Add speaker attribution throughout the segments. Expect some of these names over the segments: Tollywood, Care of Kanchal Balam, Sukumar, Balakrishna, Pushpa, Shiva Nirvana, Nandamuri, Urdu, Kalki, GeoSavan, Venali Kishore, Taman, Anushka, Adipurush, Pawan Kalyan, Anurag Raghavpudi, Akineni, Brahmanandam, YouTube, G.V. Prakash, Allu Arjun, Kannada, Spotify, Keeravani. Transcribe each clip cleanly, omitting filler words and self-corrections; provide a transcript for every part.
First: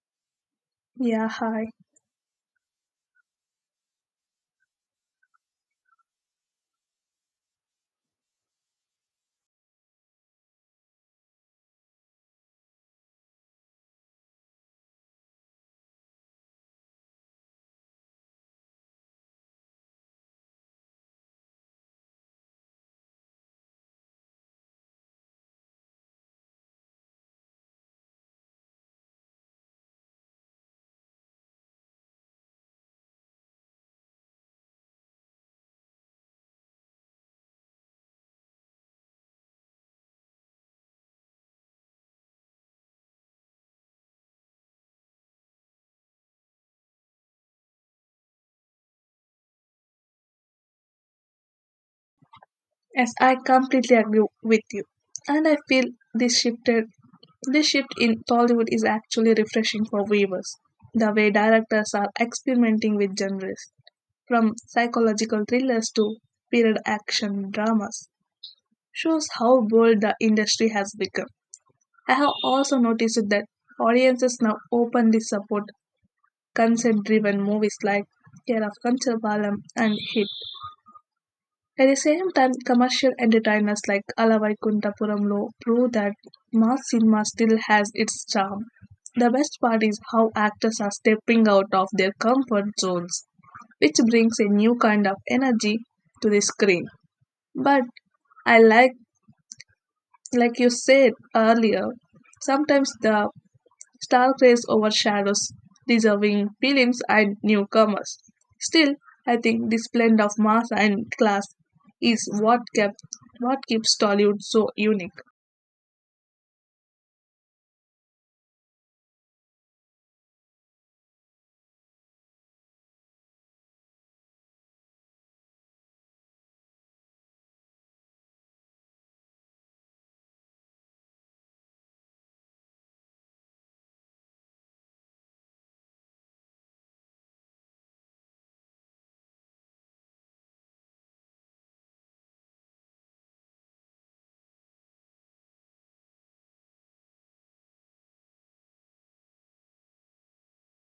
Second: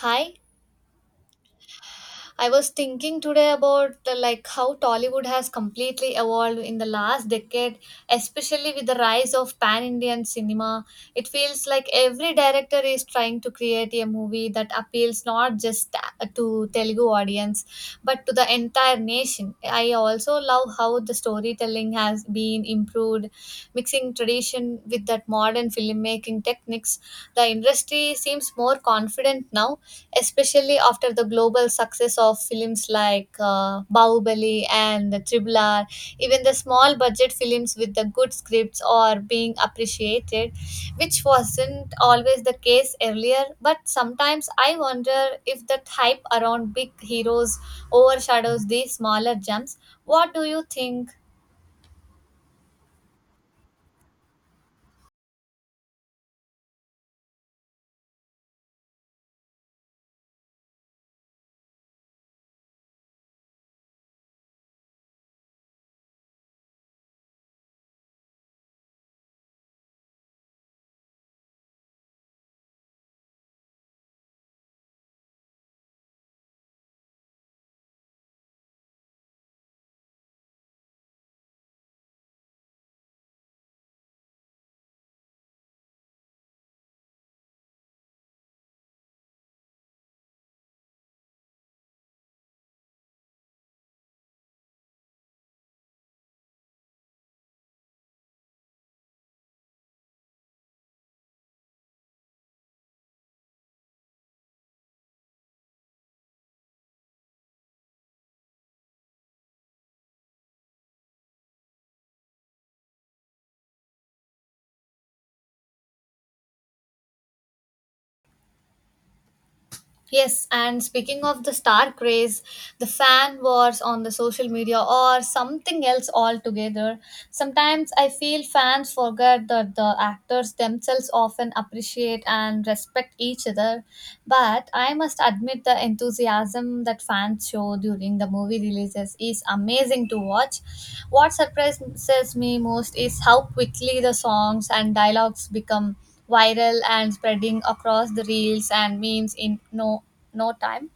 Speaker 1: Hi,
Speaker 2: Yeah, hi.
Speaker 1: I was thinking today about like how Tollywood has completely evolved in the last decade, especially with the rise of pan-Indian cinema. It feels like every director is trying to create a movie that appeals not just to Telugu audience but to the entire nation. I also love how the storytelling has been improved, mixing tradition with that modern filmmaking techniques. The industry seems more confident now, especially after the global success of films like Bahubali and the Triple R. Even the small budget films with the good scripts are being appreciated, which wasn't always the case earlier. But sometimes I wonder if that hype around big heroes overshadows these smaller gems. What do you think?
Speaker 2: Yes, I completely agree with you. And I feel this shifted this shift in Tollywood is actually refreshing for viewers. The way directors are experimenting with genres, from psychological thrillers to period action dramas, shows how bold the industry has become. I have also noticed that audiences now openly support consent driven movies like Care of Kanchal Balam* and Hit. At the same time, commercial entertainers like Alavaraikuntapuramlo prove that mass cinema still has its charm. The best part is how actors are stepping out of their comfort zones, which brings a new kind of energy to the screen. But I like, like you said earlier, sometimes the Stargrace overshadows deserving films and newcomers. Still, I think this blend of mass and class is what keeps Tollywood so unique.
Speaker 1: Yes, and speaking of the star craze, the fan wars on the social media or something else altogether, sometimes I feel fans forget that the actors themselves often appreciate and respect each other. But I must admit the enthusiasm that fans show during the movie releases is amazing to watch. What surprises me most is how quickly the songs and dialogues become viral and spreading across the reels and memes in no time.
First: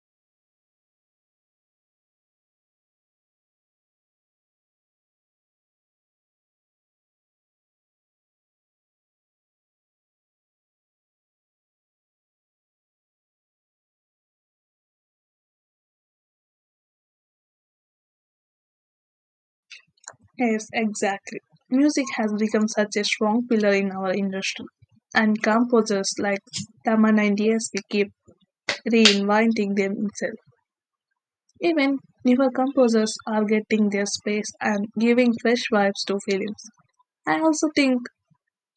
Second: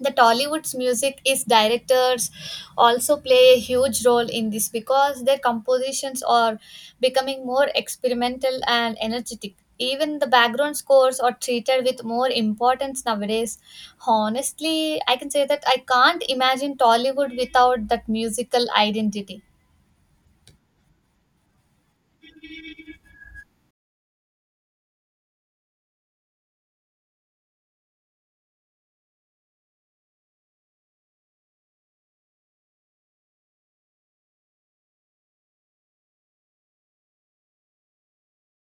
Speaker 1: The Tollywood's music is directors also play a huge role in this because their compositions are becoming more experimental and energetic. Even the background scores are treated with more importance nowadays. Honestly, I can say that I can't imagine Tollywood without that musical identity.
Speaker 2: Yes, exactly. Music has become such a strong pillar in our industry, and composers like Taman and DSP keep reinventing themselves. Even newer composers are getting their space and giving fresh vibes to films. I also think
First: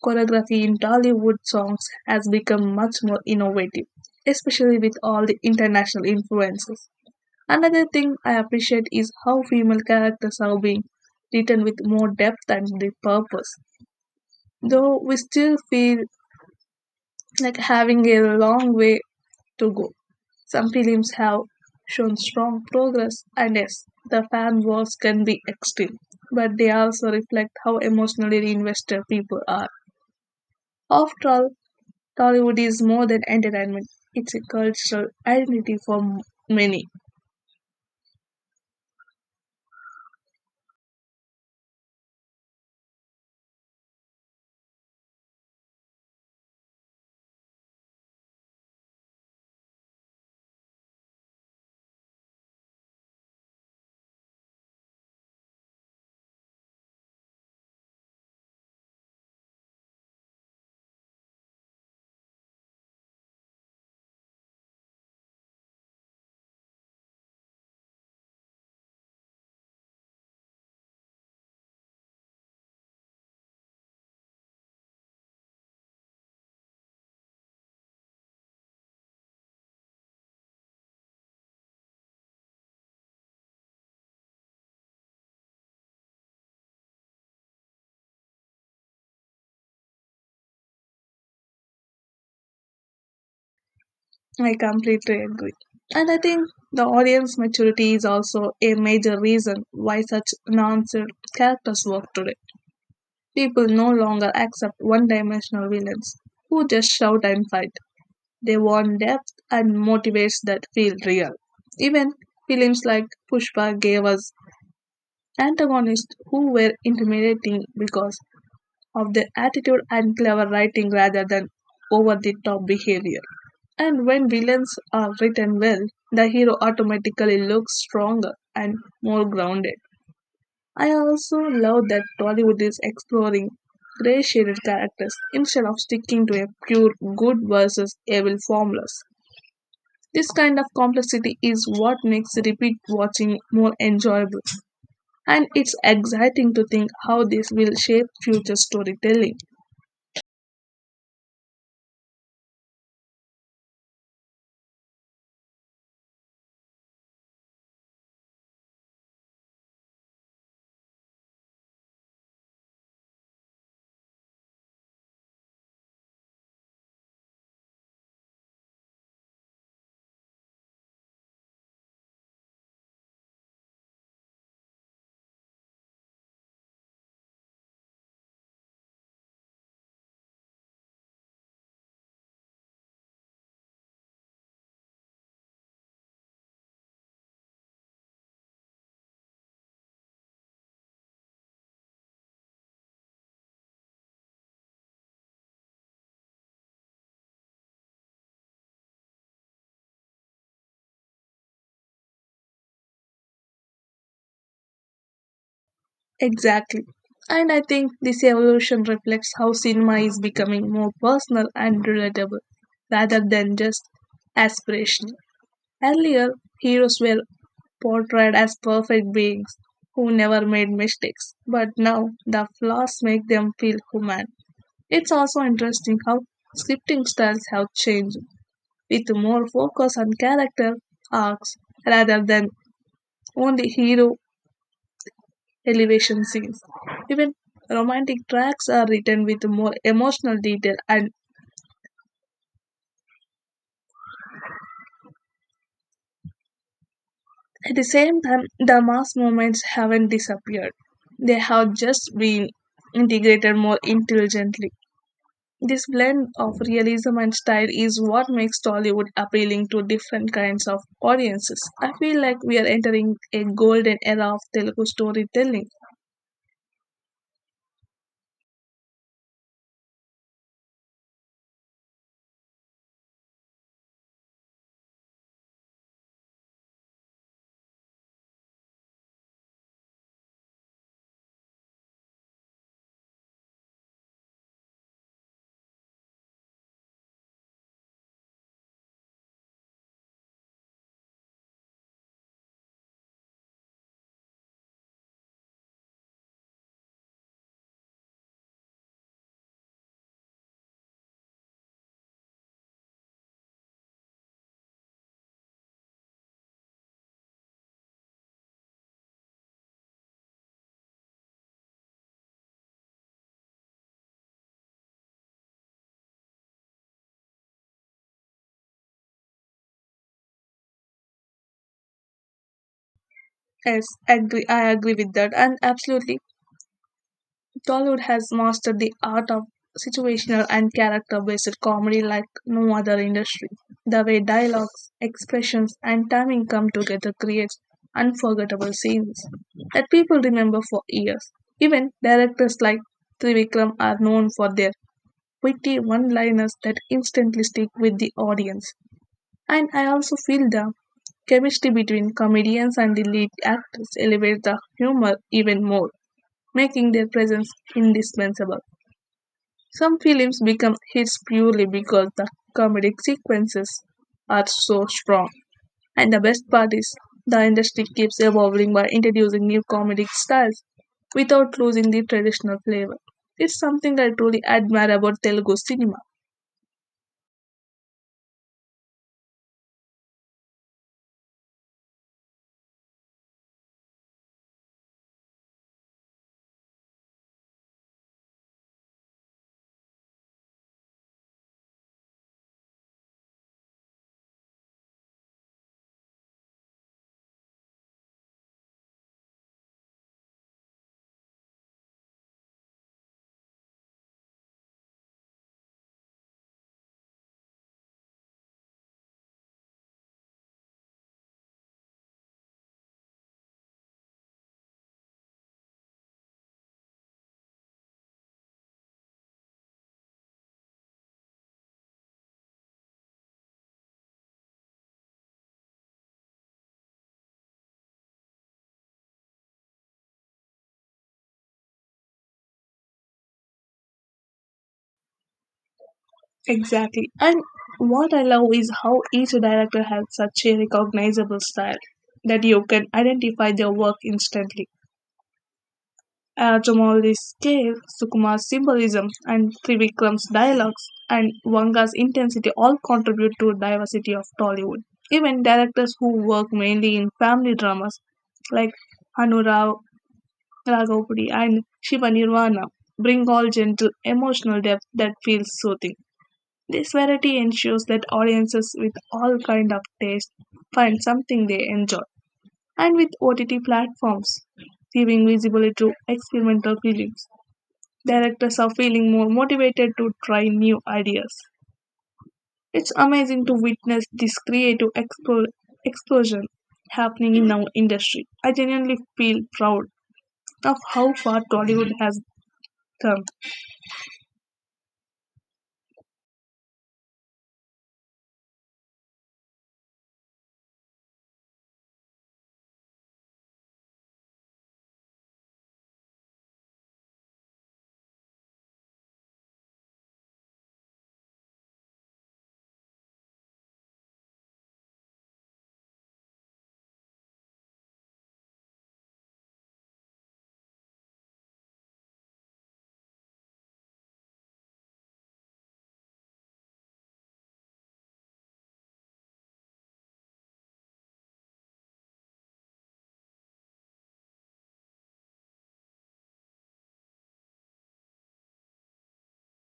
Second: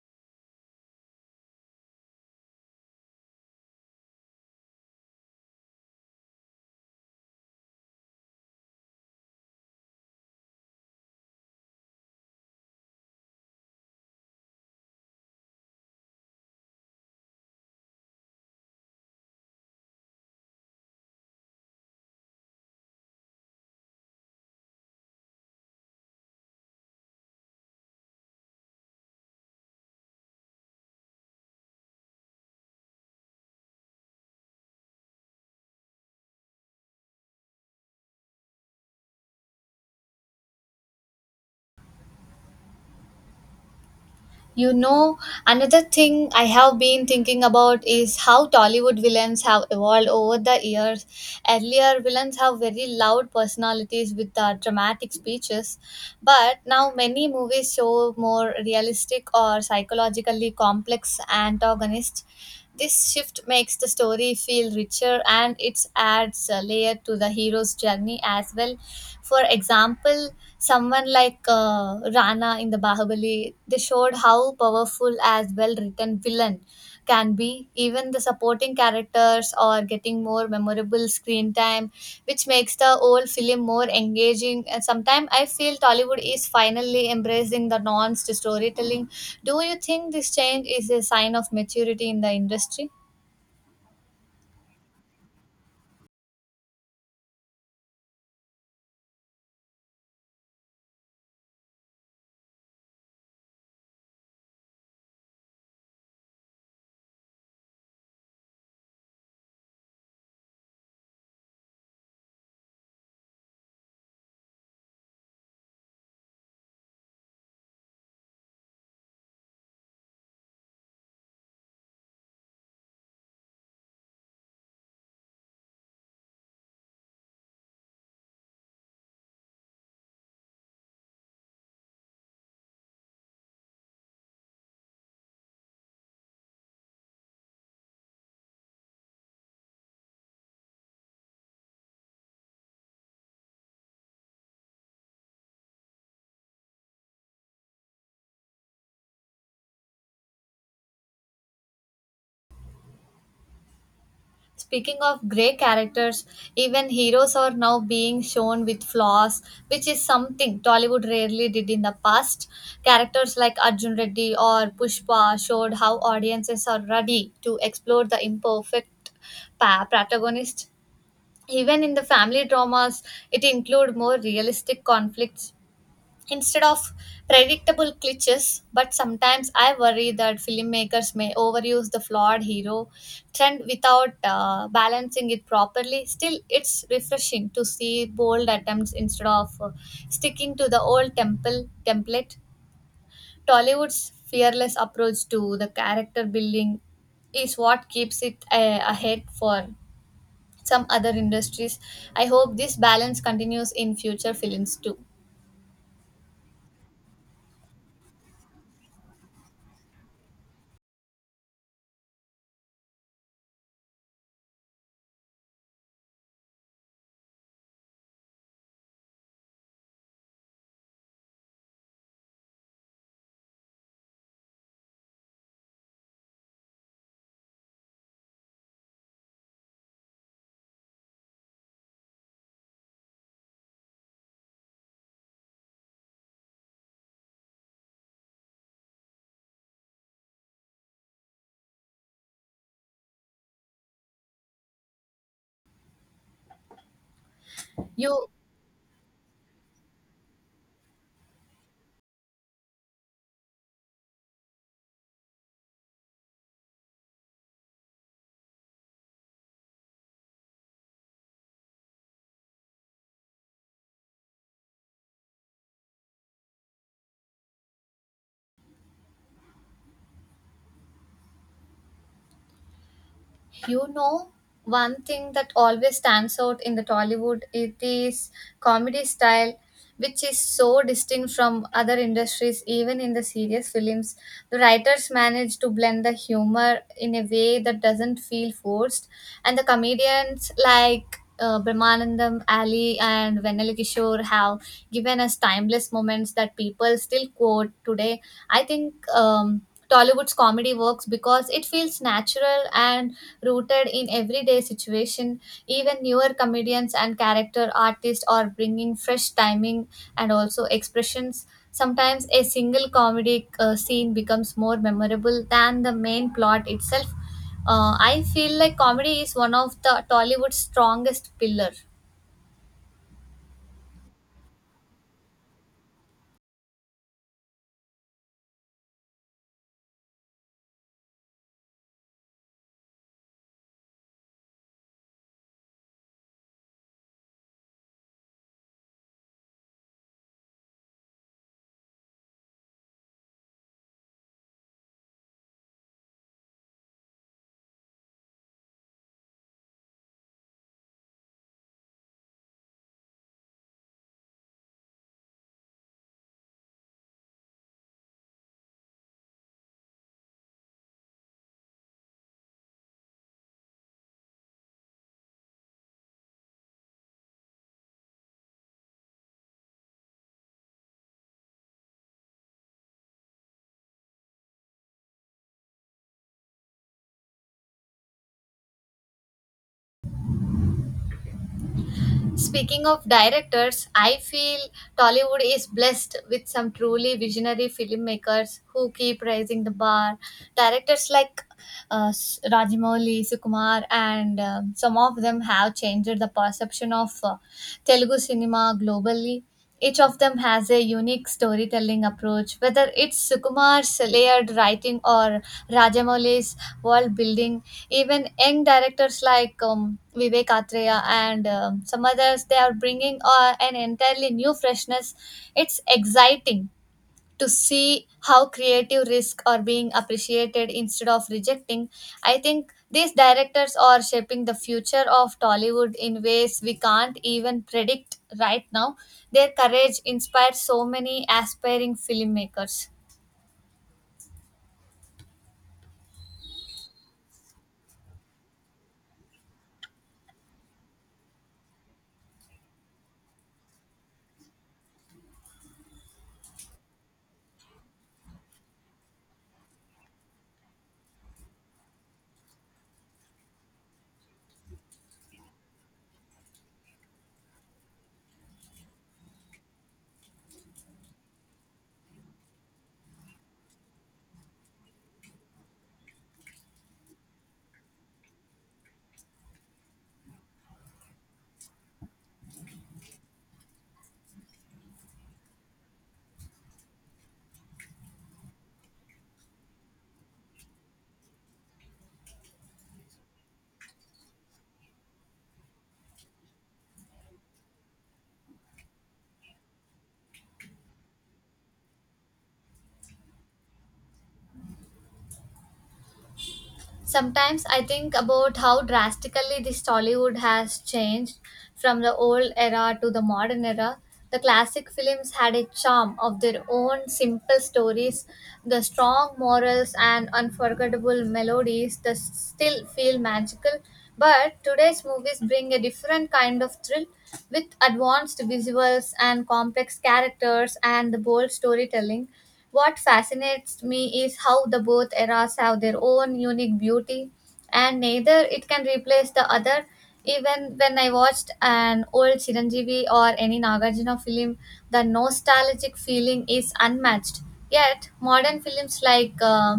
Speaker 2: choreography in Tollywood songs has become much more innovative, especially with all the international influences. Another thing I appreciate is how female characters are being written with more depth and the purpose. Though we still feel like having a long way to go. Some films have shown strong progress, and yes, the fan wars can be extreme, but they also reflect how emotionally invested people are. After all, Tollywood is more than entertainment, it's a cultural identity for many.
Speaker 1: You know, another thing I have been thinking about is how Tollywood villains have evolved over the years. Earlier, villains have very loud personalities with dramatic speeches, but now many movies show more realistic or psychologically complex antagonists. This shift makes the story feel richer and it adds a layer to the hero's journey as well. For example, someone like Rana in the Bahubali, they showed how powerful as well written villain can be. Even the supporting characters are getting more memorable screen time, which makes the old film more engaging. And sometimes I feel Tollywood is finally embracing the nuanced storytelling. Do you think this change is a sign of maturity in the industry?
Speaker 2: I completely agree. And I think the audience maturity is also a major reason why such nonsense characters work today. People no longer accept one dimensional villains who just shout and fight. They want depth and motivates that feel real. Even films like Pushpa gave us antagonists who were intimidating because of their attitude and clever writing rather than over the top behavior. And when villains are written well, the hero automatically looks stronger and more grounded. I also love that Tollywood is exploring gray shaded characters instead of sticking to a pure good versus evil formulas. This kind of complexity is what makes repeat watching more enjoyable, and it's exciting to think how this will shape future storytelling.
Speaker 1: Speaking of grey characters, even heroes are now being shown with flaws, which is something Tollywood rarely did in the past. Characters like Arjun Reddy or Pushpa showed how audiences are ready to explore the imperfect protagonist. Even in the family dramas, it include more realistic conflicts instead of predictable cliches. But sometimes I worry that filmmakers may overuse the flawed hero trend without balancing it properly. Still, it's refreshing to see bold attempts instead of sticking to the old temple template. Tollywood's fearless approach to the character building is what keeps it ahead for some other industries. I hope this balance continues in future films too.
Speaker 2: Exactly. And I think this evolution reflects how cinema is becoming more personal and relatable rather than just aspirational. Earlier, heroes were portrayed as perfect beings who never made mistakes, but now the flaws make them feel human. It's also interesting how scripting styles have changed, with more focus on character arcs rather than only hero elevation scenes. Even romantic tracks are written with more emotional detail, and at the same
Speaker 1: you
Speaker 2: time, the mass movements haven't disappeared. They have just been integrated more intelligently. This blend of realism and style is what makes Tollywood appealing to different kinds of audiences. I feel like we are entering a golden era of Telugu storytelling.
Speaker 1: You know, one thing that always stands out in the Tollywood it is comedy style, which is so distinct from other industries. Even in the serious films, the writers manage to blend the humor in a way that doesn't feel forced, and the comedians like Brahmanandam, Ali, and Venali Kishore have given us timeless moments that people still quote today. I think Tollywood's comedy works because it feels natural and rooted in everyday situation. Even newer comedians and character artists are bringing fresh timing and also expressions. Sometimes a single comedic scene becomes more memorable than the main plot itself. I feel like comedy is one of the Tollywood's strongest pillar.
Speaker 2: Yes, agree. I agree with that, and absolutely, Tollywood has mastered the art of situational and character based comedy like no other industry. The way dialogues, expressions, and timing come together creates unforgettable scenes that people remember for years. Even directors like Trivikram are known for their witty one liners that instantly stick with the audience. And I also feel the chemistry between comedians and the lead actors elevates the humor even more, making their presence indispensable. Some films become hits purely because the comedic sequences are so strong. And the best part is, the industry keeps evolving by introducing new comedic styles without losing the traditional flavor. It's something I truly admire about Telugu cinema.
Speaker 1: Speaking of directors, I feel Tollywood is blessed with some truly visionary filmmakers who keep raising the bar. Directors like Rajamouli, Sukumar, and some of them have changed the perception of Telugu cinema globally. Each of them has a unique storytelling approach, whether it's Sukumar's layered writing or Rajamouli's world building. Even young directors like Vivek Atreya and some others, they are bringing an entirely new freshness. It's exciting to see how creative risks are being appreciated instead of rejecting. I think these directors are shaping the future of Tollywood in ways we can't even predict right now. Their courage inspires so many aspiring filmmakers.
Speaker 2: Exactly. And what I love is how each director has such a recognizable style that you can identify their work instantly. Tomori's scale, Sukumar's symbolism, and Trivikram's dialogues and Vanga's intensity all contribute to diversity of Tollywood. Even directors who work mainly in family dramas like Anurag Raghavpudi and Shiva Nirvana bring all gentle emotional depth that feels soothing. This variety ensures that audiences with all kind of taste find something they enjoy. And with OTT platforms giving visibility to experimental films, directors are feeling more motivated to try new ideas. It's amazing to witness this creative explosion happening in our industry. I genuinely feel proud of how far Tollywood has come.
Speaker 1: Sometimes I think about how drastically this Tollywood has changed from the old era to the modern era. The classic films had a charm of their own simple stories, the strong morals, and unforgettable melodies that still feel magical. But today's movies bring a different kind of thrill with advanced visuals and complex characters and the bold storytelling. What fascinates me is how the both eras have their own unique beauty, and neither it can replace the other. Even when I watched an old Chiranjeevi or any Nagarjuna film, the nostalgic feeling is unmatched. Yet, modern films like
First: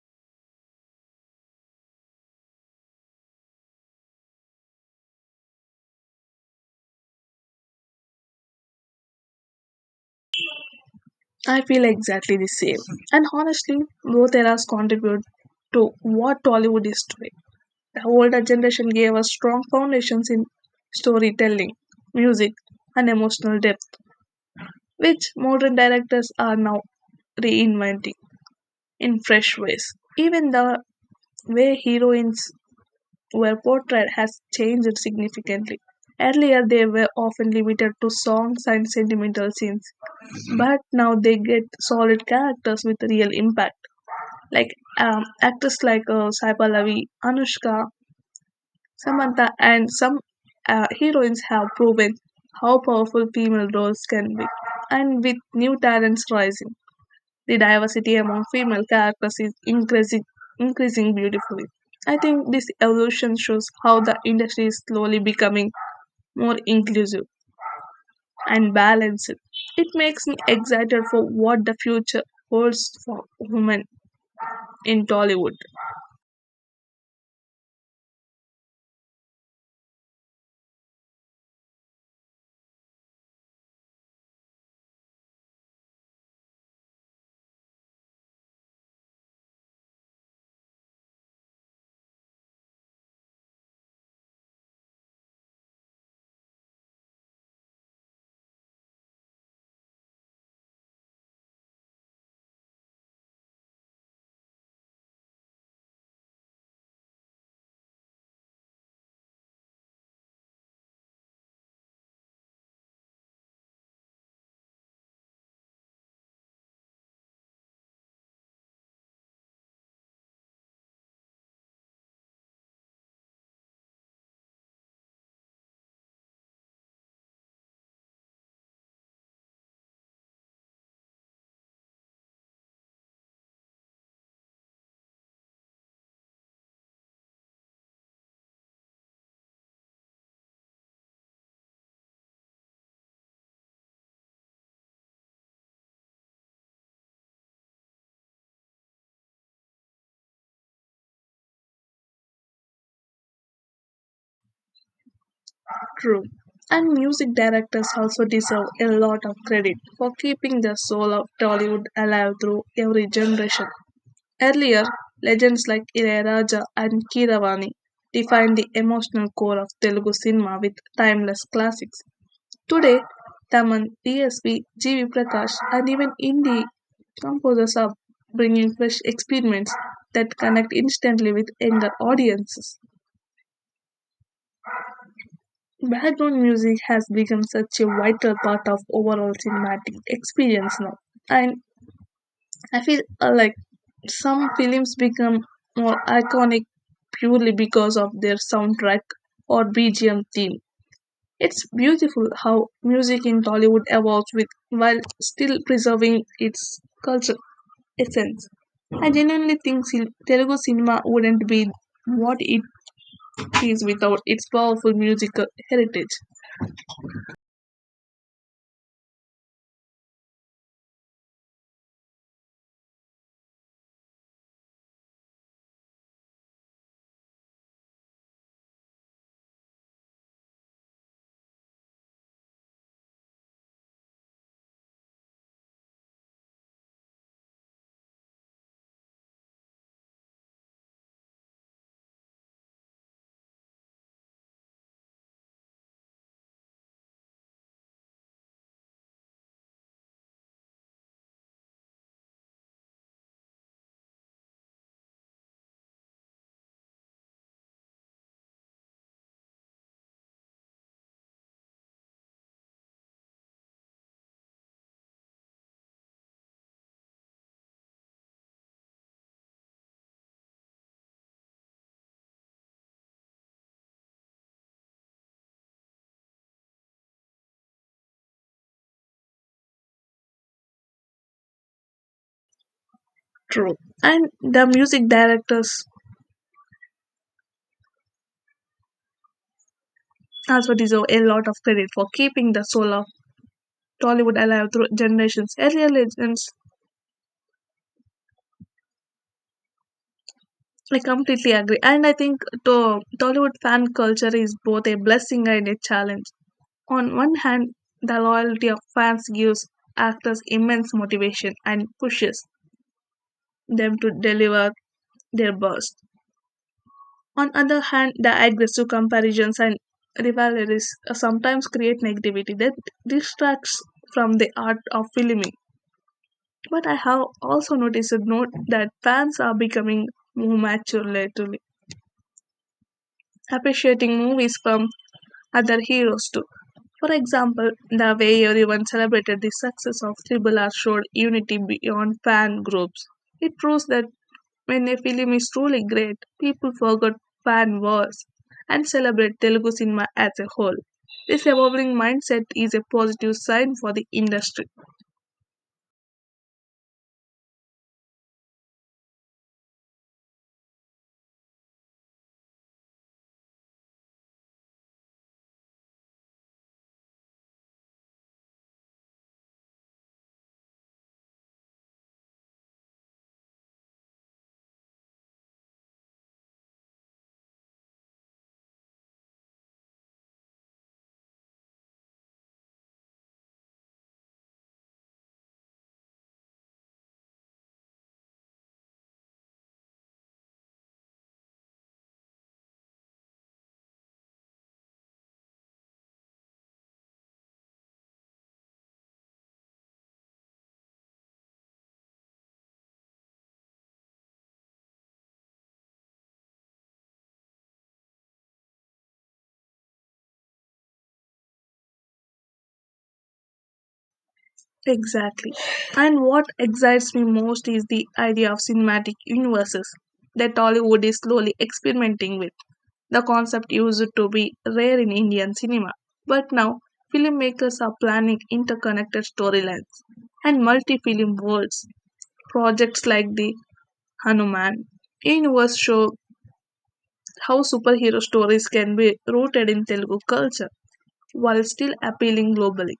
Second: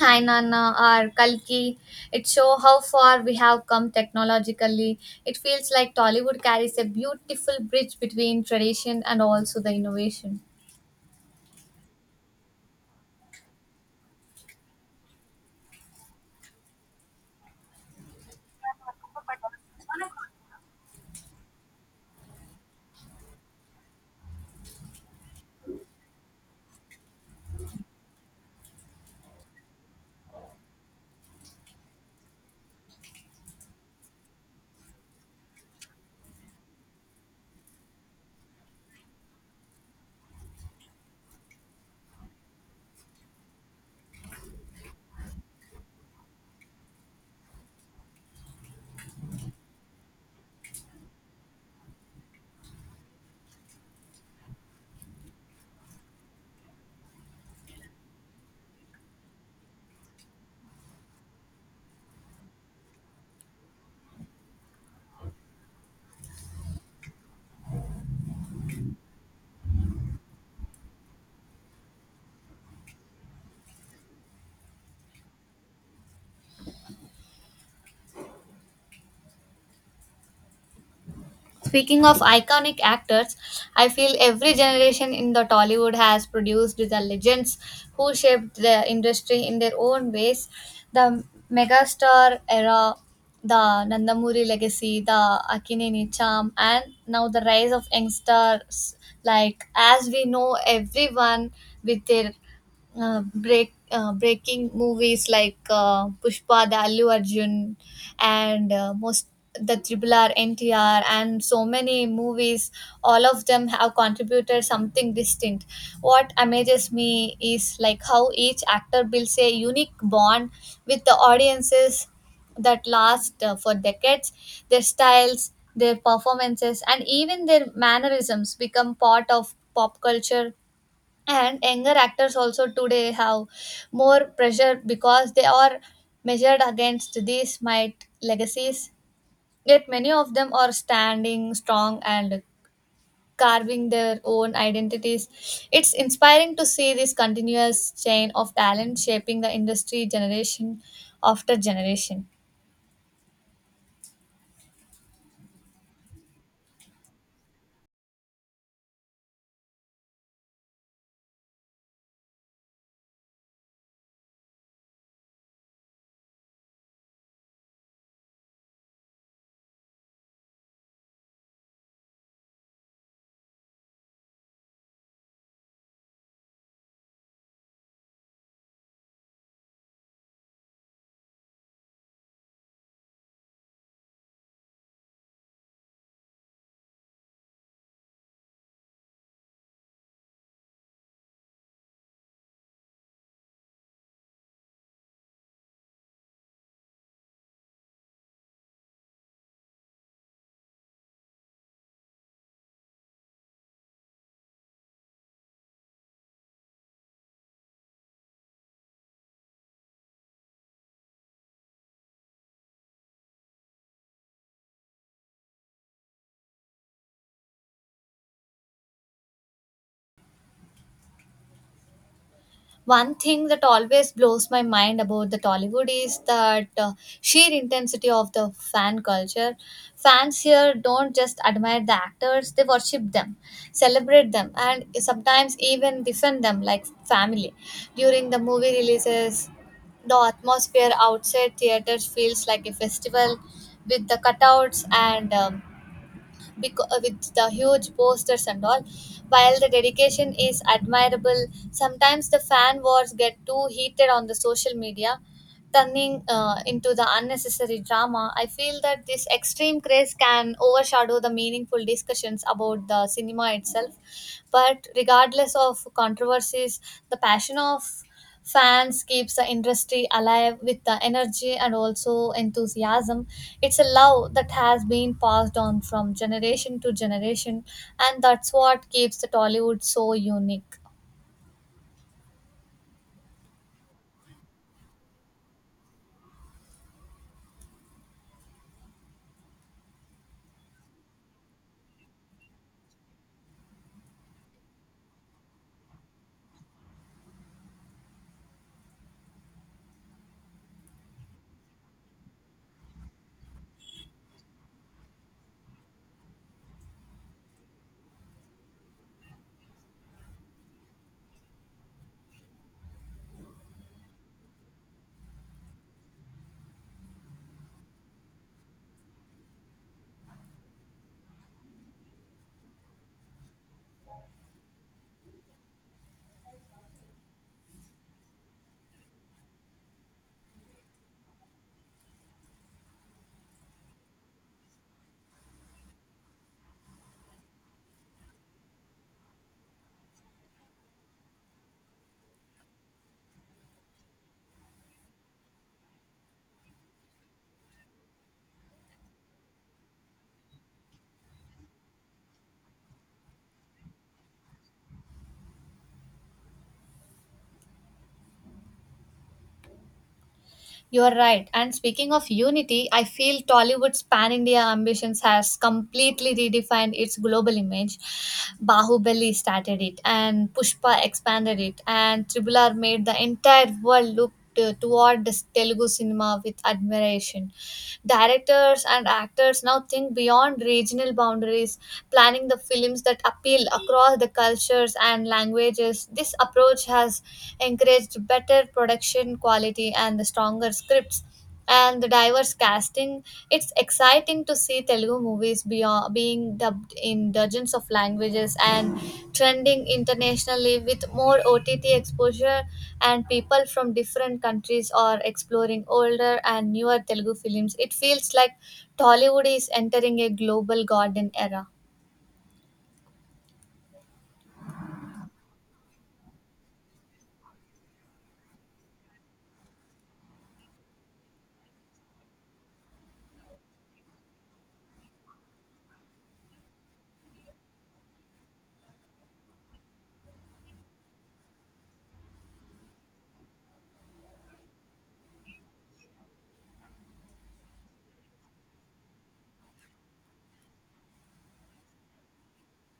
Speaker 1: Hainana or Kalki, it show how far we have come technologically. It feels like Tollywood carries a beautiful bridge between tradition and also the innovation.
Speaker 2: I feel exactly the same. And honestly, both eras contribute to what Tollywood is today. The older generation gave us strong foundations in storytelling, music, and emotional depth, which modern directors are now reinventing in fresh ways. Even the way heroines were portrayed has changed significantly. Earlier, they were often limited to songs and sentimental scenes, but now they get solid characters with real impact. Like actors like Saiba Lavi, Anushka, Samantha, and some heroines have proven how powerful female roles can be, and with new talents rising, the diversity among female characters is increasing beautifully. I think this evolution shows how the industry is slowly becoming more inclusive and balanced. It makes me excited for what the future holds for women in Tollywood.
Speaker 1: Speaking of iconic actors, I feel every generation in the Tollywood has produced the legends who shaped the industry in their own ways. The megastar era, the Nandamuri legacy, the Akineni charm, and now the rise of youngsters. Like as we know, everyone with their breaking movies like Pushpa, the Allu Arjun, and most the Triple R, NTR, and so many movies. All of them have contributed something distinct. What amazes me is like how each actor builds a unique bond with the audiences that last for decades. Their styles, their performances, and even their mannerisms become part of pop culture, and younger actors also today have more pressure because they are measured against these might legacies. Yet many of them are standing strong and carving their own identities. It's inspiring to see this continuous chain of talent shaping the industry generation after generation.
Speaker 2: True. And music directors also deserve a lot of credit for keeping the soul of Tollywood alive through every generation. Earlier, legends like Ilayaraja and Keeravani defined the emotional core of Telugu cinema with timeless classics. Today, Taman, DSP, G.V. Prakash, and even indie composers are bringing fresh experiments that connect instantly with younger audiences. Background music has become such a vital part of overall cinematic experience now, and I feel like some films become more iconic purely because of their soundtrack or BGM theme. It's beautiful how music in Tollywood evolves with while still preserving its cultural essence. I genuinely think Telugu cinema wouldn't be what it is without its powerful musical heritage.
Speaker 1: One thing that always blows my mind about the Tollywood is that sheer intensity of the fan culture. Fans here don't just admire the actors, they worship them, celebrate them, and sometimes even defend them like family. During the movie releases, the atmosphere outside theaters feels like a festival with the cutouts and with the huge posters and all. While the dedication is admirable, sometimes the fan wars get too heated on the social media, turning into the unnecessary drama. I feel that this extreme craze can overshadow the meaningful discussions about the cinema itself. But regardless of controversies, the passion of fans keeps the industry alive with the energy and also enthusiasm. It's a love that has been passed on from generation to generation, and that's what keeps the Tollywood so unique.
Speaker 2: True. And the music directors also deserve a lot of credit for keeping the soul of Tollywood alive through generations. Earlier legends, I completely agree. And I think to Tollywood fan culture is both a blessing and a challenge. On one hand, the loyalty of fans gives actors immense motivation and pushes them to deliver their best. On other hand, the aggressive comparisons and rivalries sometimes create negativity that distracts from the art of filming. But I have also noticed a note that fans are becoming more mature lately, appreciating movies from other heroes too. For example, the way everyone celebrated the success of Triple R showed unity beyond fan groups. It proves that when a film is truly great, people forget fan wars and celebrate Telugu cinema as a whole. This evolving mindset is a positive sign for the industry.
Speaker 1: You are right. And speaking of unity, I feel Tollywood's pan India ambitions has completely redefined its global image. Bahubali started it, and Pushpa expanded it, and Tribular made the entire world look toward this Telugu cinema with admiration. Directors and actors now think beyond regional boundaries, planning the films that appeal across the cultures and languages. This approach has encouraged better production quality and the stronger scripts and the diverse casting. It's exciting to see Telugu movies beyond, being dubbed in dozens of languages and trending internationally with more OTT exposure, and people from different countries are exploring older and newer Telugu films. It feels like Tollywood is entering a global golden era.
Speaker 2: Exactly. And what excites me most is the idea of cinematic universes that Hollywood is slowly experimenting with. The concept used to be rare in Indian cinema, but now filmmakers are planning interconnected storylines and multi film worlds. Projects like the Hanuman universe show how superhero stories can be rooted in Telugu culture while still appealing globally.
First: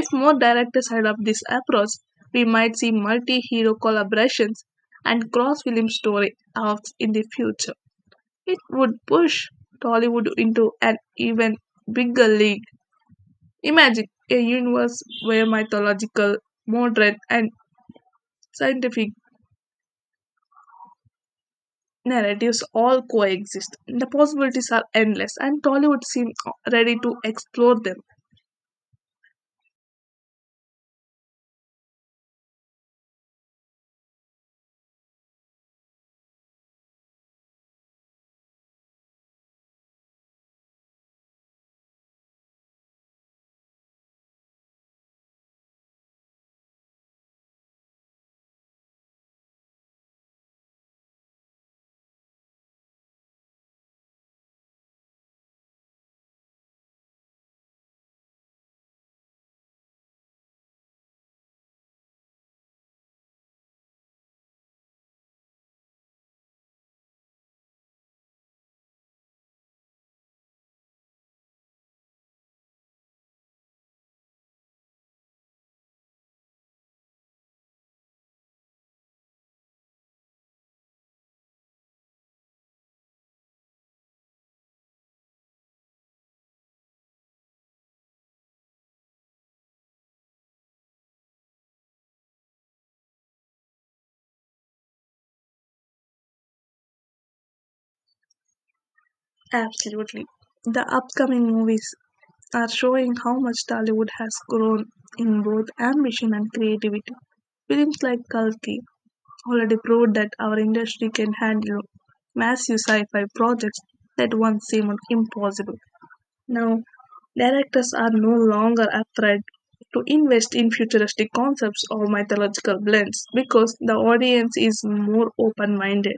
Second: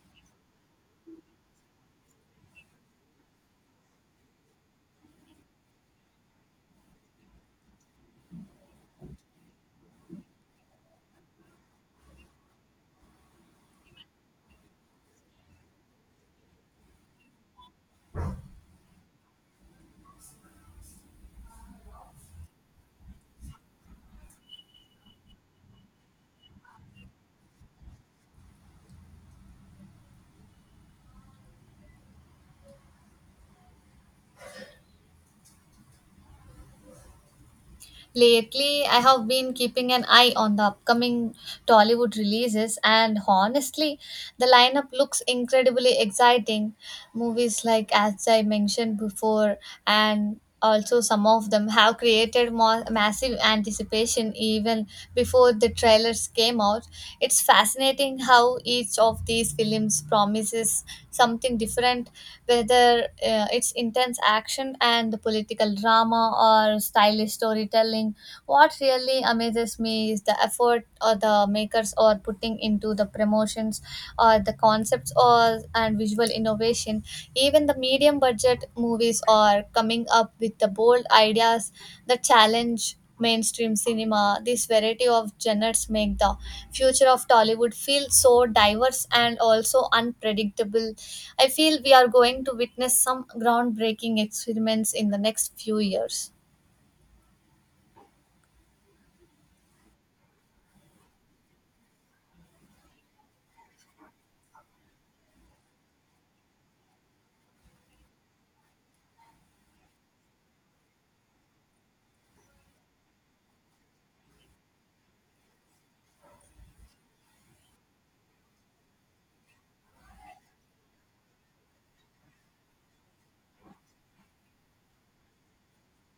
Speaker 2: If more directors adopt this approach, we might see multi hero collaborations and cross film story arcs in the future. It would push Tollywood into an even bigger league. Imagine a universe where mythological, modern, and scientific narratives all coexist. The possibilities are endless, and Tollywood seems ready to explore them.
Speaker 1: Lately, I have been keeping an eye on the upcoming Tollywood releases, and honestly, the lineup looks incredibly exciting. Movies like, as I mentioned before, and also some of them have created more massive anticipation even before the trailers came out. It's fascinating how each of these films promises something different, whether it's intense action and the political drama or stylish storytelling. What really amazes me is the effort or the makers are putting into the promotions or the concepts or and visual innovation. Even the medium budget movies are coming up with the bold ideas that challenge mainstream cinema. This variety of genres make the future of Tollywood feel so diverse and also unpredictable. I feel we are going to witness some groundbreaking experiments in the next few years.
Speaker 2: Absolutely. The upcoming movies are showing how much Tollywood has grown in both ambition and creativity. Films like Kalki already proved that our industry can handle massive sci fi projects that once seemed impossible. Now, directors are no longer afraid to invest in futuristic concepts or mythological blends because the audience is more open minded.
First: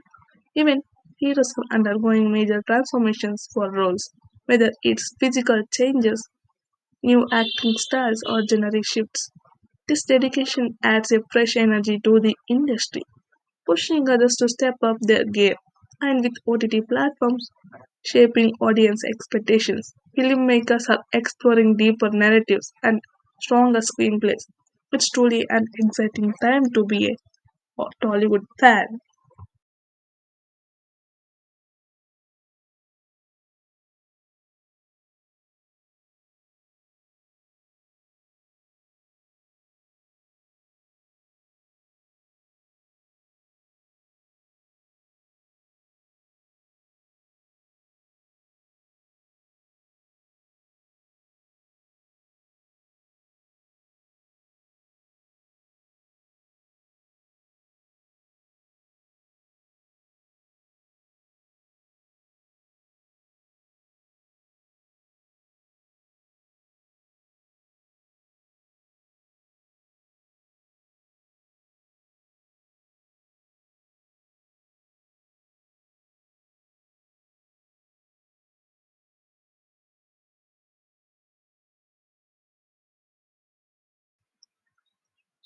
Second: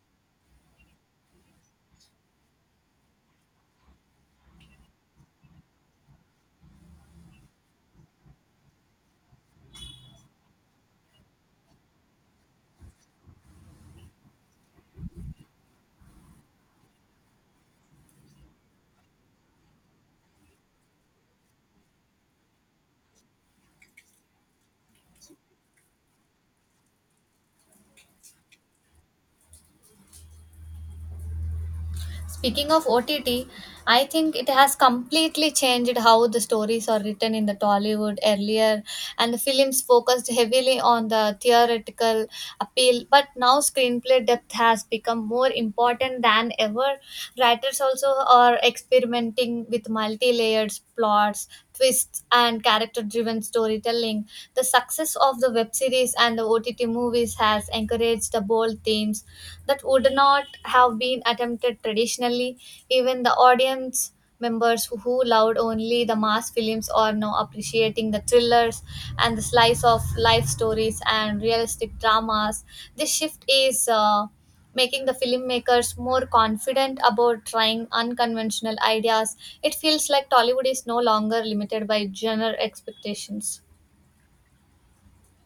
Speaker 2: Even heroes are undergoing major transformations for roles, whether it's physical changes, new acting styles, or genre shifts. This dedication adds a fresh energy to the industry, pushing others to step up their game. And with OTT platforms shaping audience expectations, filmmakers are exploring deeper narratives and stronger screenplays. It's truly an exciting time to be a Tollywood fan.
Speaker 1: Speaking of OTT, I think it has completely changed how the stories are written in the Tollywood earlier, and the films focused heavily on the theoretical appeal. But now screenplay depth has become more important than ever. Writers also are experimenting with multi-layered plots, twists, and character-driven storytelling. The success of the web series and the OTT movies has encouraged encourage the bold themes that would not have been attempted traditionally. Even the audience members who loved only the mass films are now appreciating the thrillers and the slice of life stories and realistic dramas. This shift is making the filmmakers more confident about trying unconventional ideas. It feels like Tollywood is no longer limited by genre expectations.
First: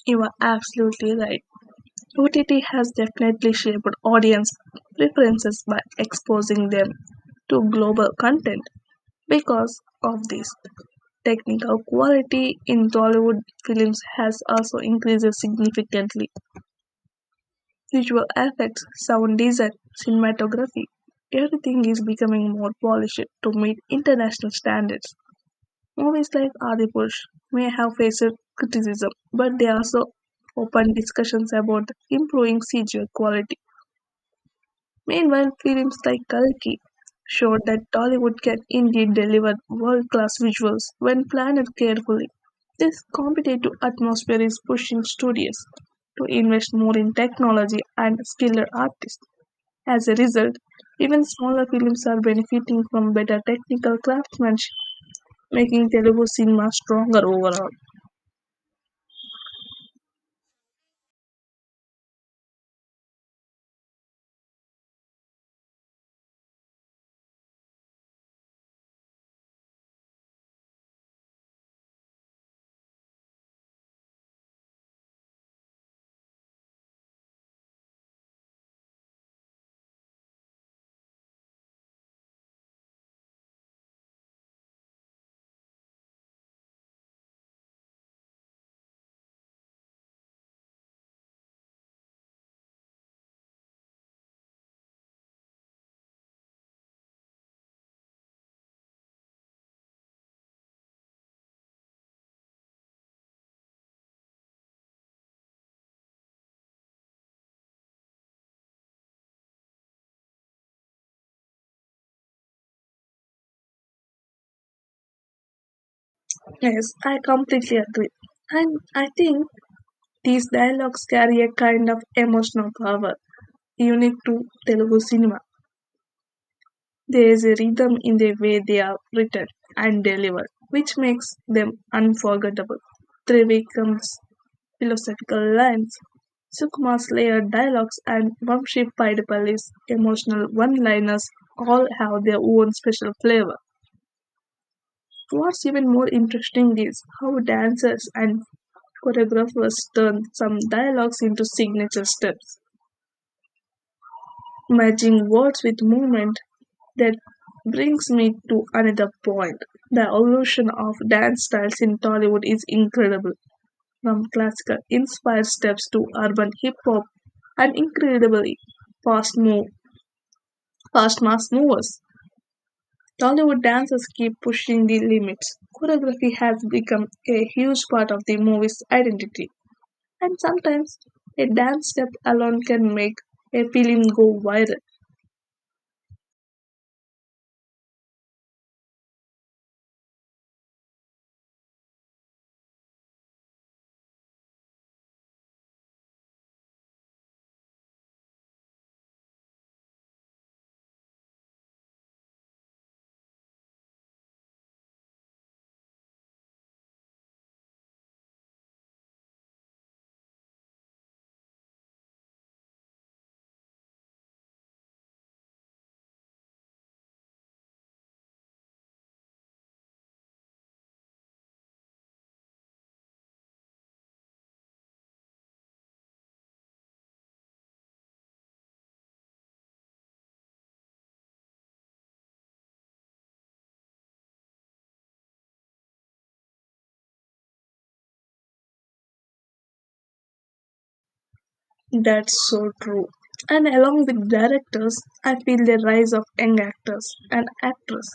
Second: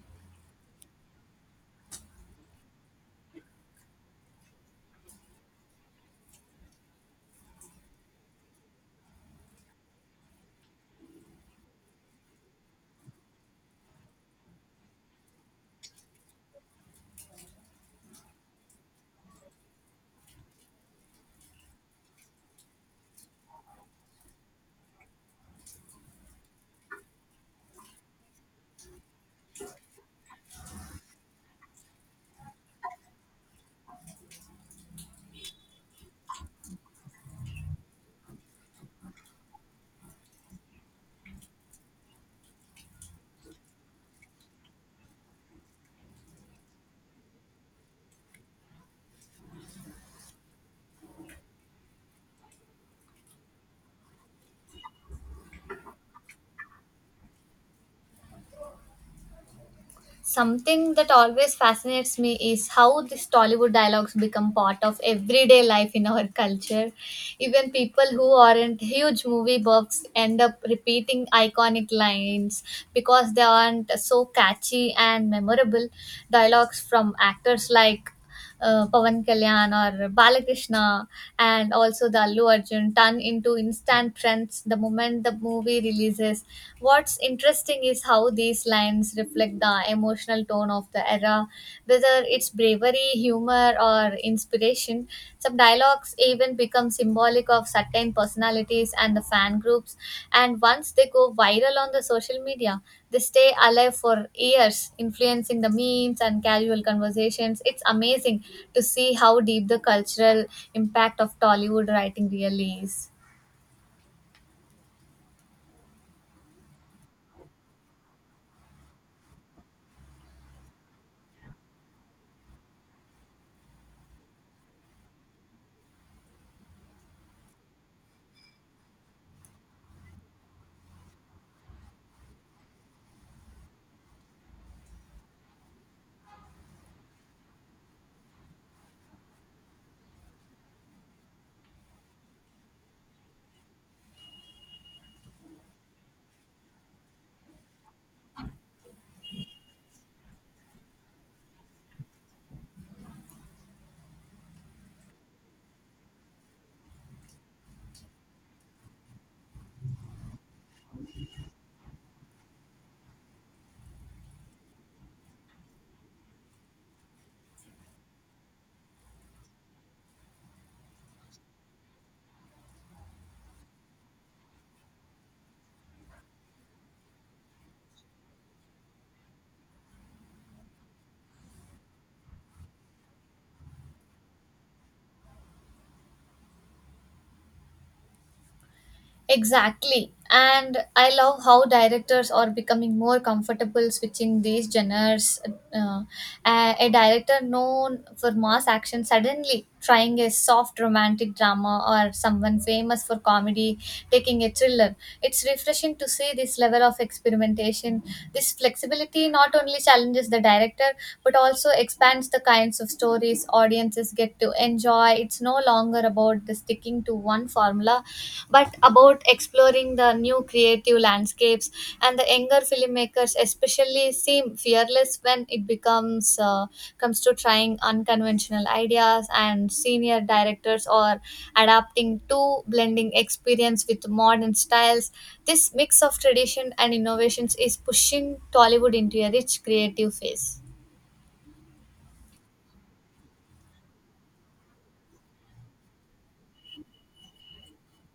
Speaker 2: You are absolutely right. OTT has definitely shaped audience preferences by exposing them to global content. Because of this, technical quality in Tollywood films has also increased significantly. Visual effects, sound design, cinematography, everything is becoming more polished to meet international standards. Movies like Adipurush may have faced criticism, but they also open discussions about improving CGI quality. Meanwhile, films like Kalki showed that Tollywood can indeed deliver world-class visuals when planned carefully. This competitive atmosphere is pushing studios to invest more in technology and skilled artists. As a result, even smaller films are benefiting from better technical craftsmanship, making Telugu cinema stronger overall.
Speaker 1: Something that always fascinates me is how these Tollywood dialogues become part of everyday life in our culture. Even people who aren't huge movie buffs end up repeating iconic lines because they aren't so catchy and memorable. Dialogues from actors like Pawan Kalyan or Balakrishna and also the Allu Arjun turn into instant trends the moment the movie releases. What's interesting is how these lines reflect the emotional tone of the era, whether it's bravery, humor, or inspiration. Some dialogues even become symbolic of certain personalities and the fan groups, and once they go viral on the social media, they stay alive for years, influencing the memes and casual conversations. It's amazing to see how deep the cultural impact of Tollywood writing really is.
Speaker 2: Yes, I completely agree. And I think these dialogues carry a kind of emotional power unique to Telugu cinema. There is a rhythm in the way they are written and delivered, which makes them unforgettable. Trivikram's philosophical lines, Sukumar's layered dialogues, and Vamshi Padipalli's emotional one-liners all have their own special flavor. What's even more interesting is how dancers and choreographers turn some dialogues into signature steps, matching words with movement. That brings me to another point. The evolution of dance styles in Tollywood is incredible. From classical inspired steps to urban hip hop and incredibly fast move fast mass movers. Tollywood dancers keep pushing the limits. Choreography has become a huge part of the movie's identity. And sometimes a dance step alone can make a film go viral.
Speaker 1: Exactly. And I love how directors are becoming more comfortable switching these genres. Uh, a director known for mass action suddenly trying a soft romantic drama, or someone famous for comedy taking a thriller. It's refreshing to see this level of experimentation. This flexibility not only challenges the director but also expands the kinds of stories audiences get to enjoy. It's no longer about the sticking to one formula but about exploring the new creative landscapes, and the younger filmmakers especially seem fearless when it becomes comes to trying unconventional ideas, and senior directors are adapting to blending experience with modern styles. This mix of tradition and innovations is pushing Tollywood into a rich creative phase.
Speaker 2: That's so true. And along with directors, I feel the rise of young actors and actresses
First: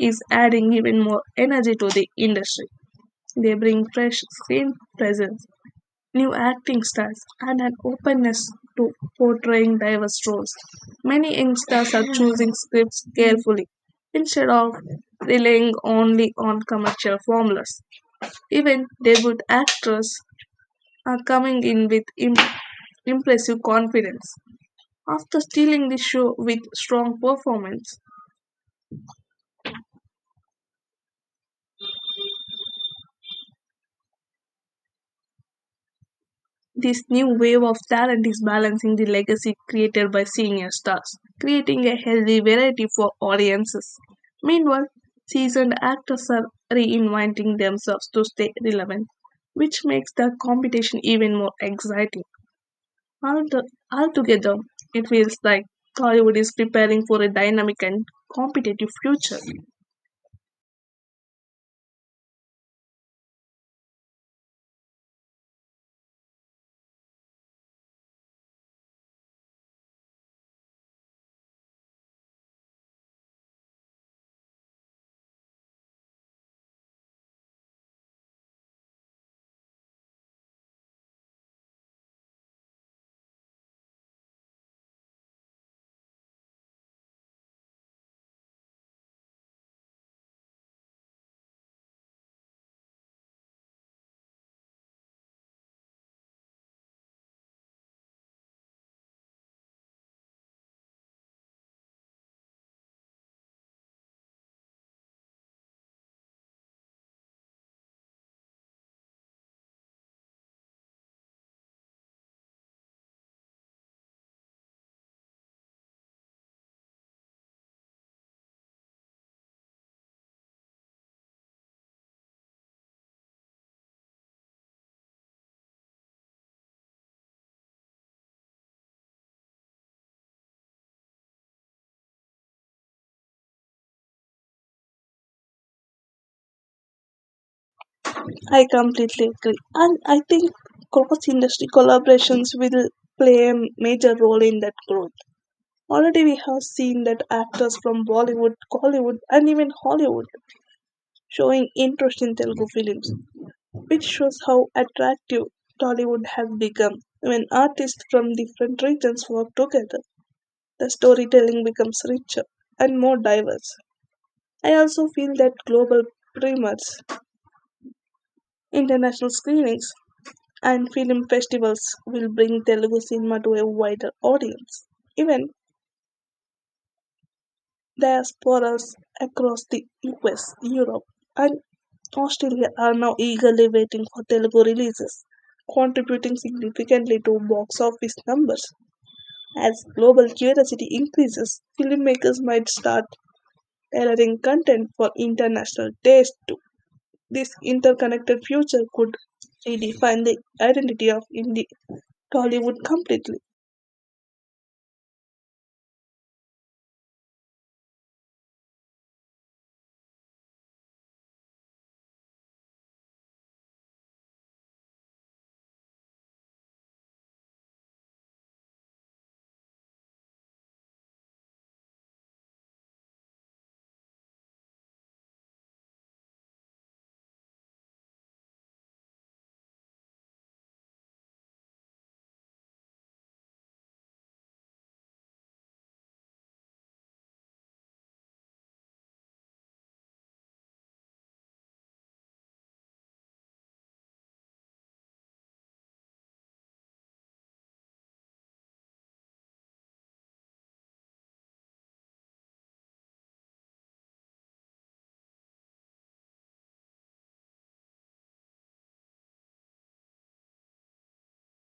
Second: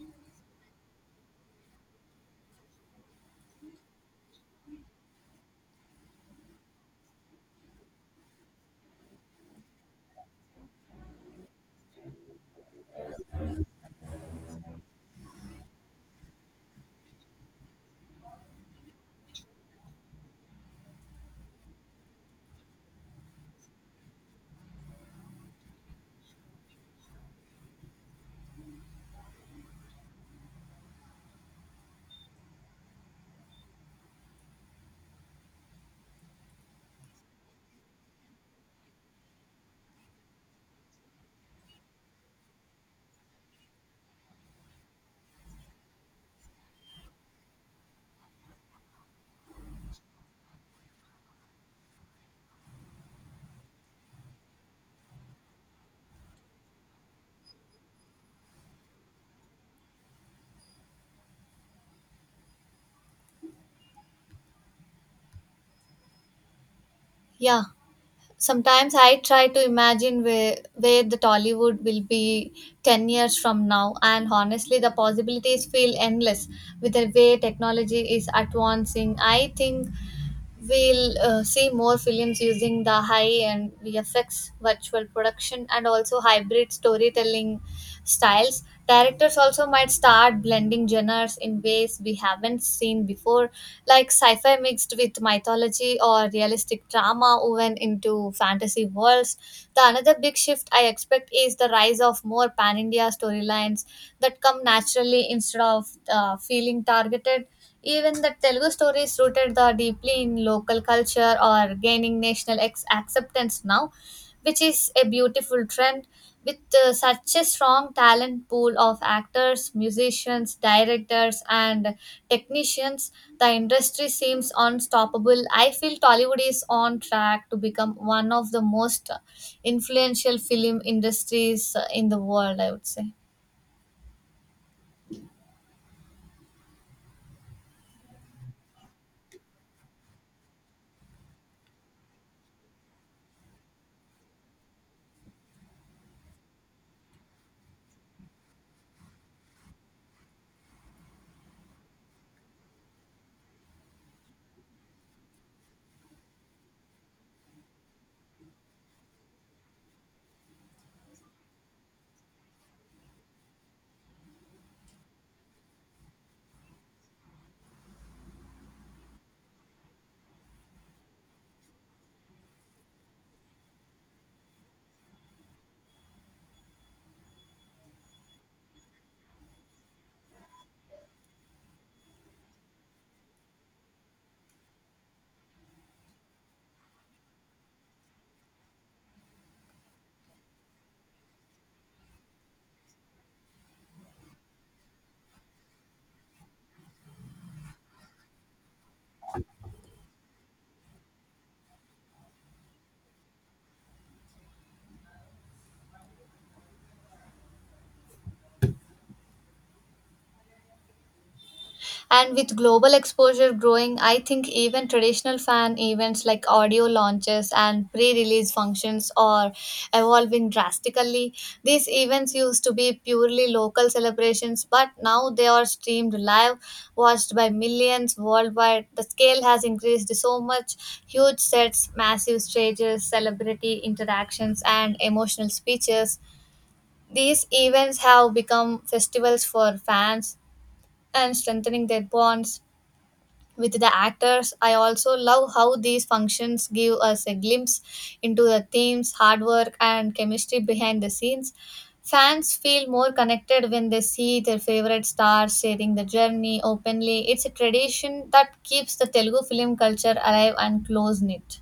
Speaker 2: is adding even more energy to the industry. They bring fresh screen presence, new acting styles, and an openness to portraying diverse roles. Many young stars are choosing scripts carefully instead of relying only on commercial formulas. Even debut actors are coming in with impressive confidence after stealing the show with strong performance. This new wave of talent is balancing the legacy created by senior stars, creating a healthy variety for audiences. Meanwhile, seasoned actors are reinventing themselves to stay relevant, which makes the competition even more exciting. Alto- Altogether, it feels like Hollywood is preparing for a dynamic and competitive future.
Speaker 1: Yeah. Sometimes I try to imagine where the Tollywood will be 10 years from now, and honestly, the possibilities feel endless. With the way technology is advancing, I think we'll see more films using the high end VFX, virtual production, and also hybrid storytelling styles. Directors also might start blending genres in ways we haven't seen before, like sci fi mixed with mythology or realistic drama woven into fantasy worlds. The another big shift I expect is the rise of more pan India storylines that come naturally instead of feeling targeted. Even the Telugu stories rooted the deeply in local culture or gaining national ex- acceptance now, which is a beautiful trend. With such a strong talent pool of actors, musicians, directors, and technicians, the industry seems unstoppable. I feel Tollywood is on track to become one of the most influential film industries in the world, I would say.
Speaker 2: I completely agree. And I think cross industry collaborations will play a major role in that growth. Already, we have seen that actors from Bollywood, Hollywood, and even Hollywood showing interest in Telugu films, which shows how attractive Tollywood has become. When artists from different regions work together, the storytelling becomes richer and more diverse. I also feel that global premieres, international screenings, and film festivals will bring Telugu cinema to a wider audience. Even diasporas across the US, Europe, and Australia are now eagerly waiting for Telugu releases, contributing significantly to box office numbers. As global curiosity increases, filmmakers might start tailoring content for international taste too. This interconnected future could redefine the identity of Indian Tollywood completely.
Speaker 1: And with global exposure growing, I think even traditional fan events like audio launches and pre release functions are evolving drastically. These events used to be purely local celebrations, but now they are streamed live, watched by millions worldwide. The scale has increased so much: huge sets, massive stages, celebrity interactions, and emotional speeches. These events have become festivals for fans and strengthening their bonds with the actors. I also love how these functions give us a glimpse into the themes, hard work, and chemistry behind the scenes. Fans feel more connected when they see their favorite stars sharing the journey openly. It's a tradition that keeps the Telugu film culture alive and close knit.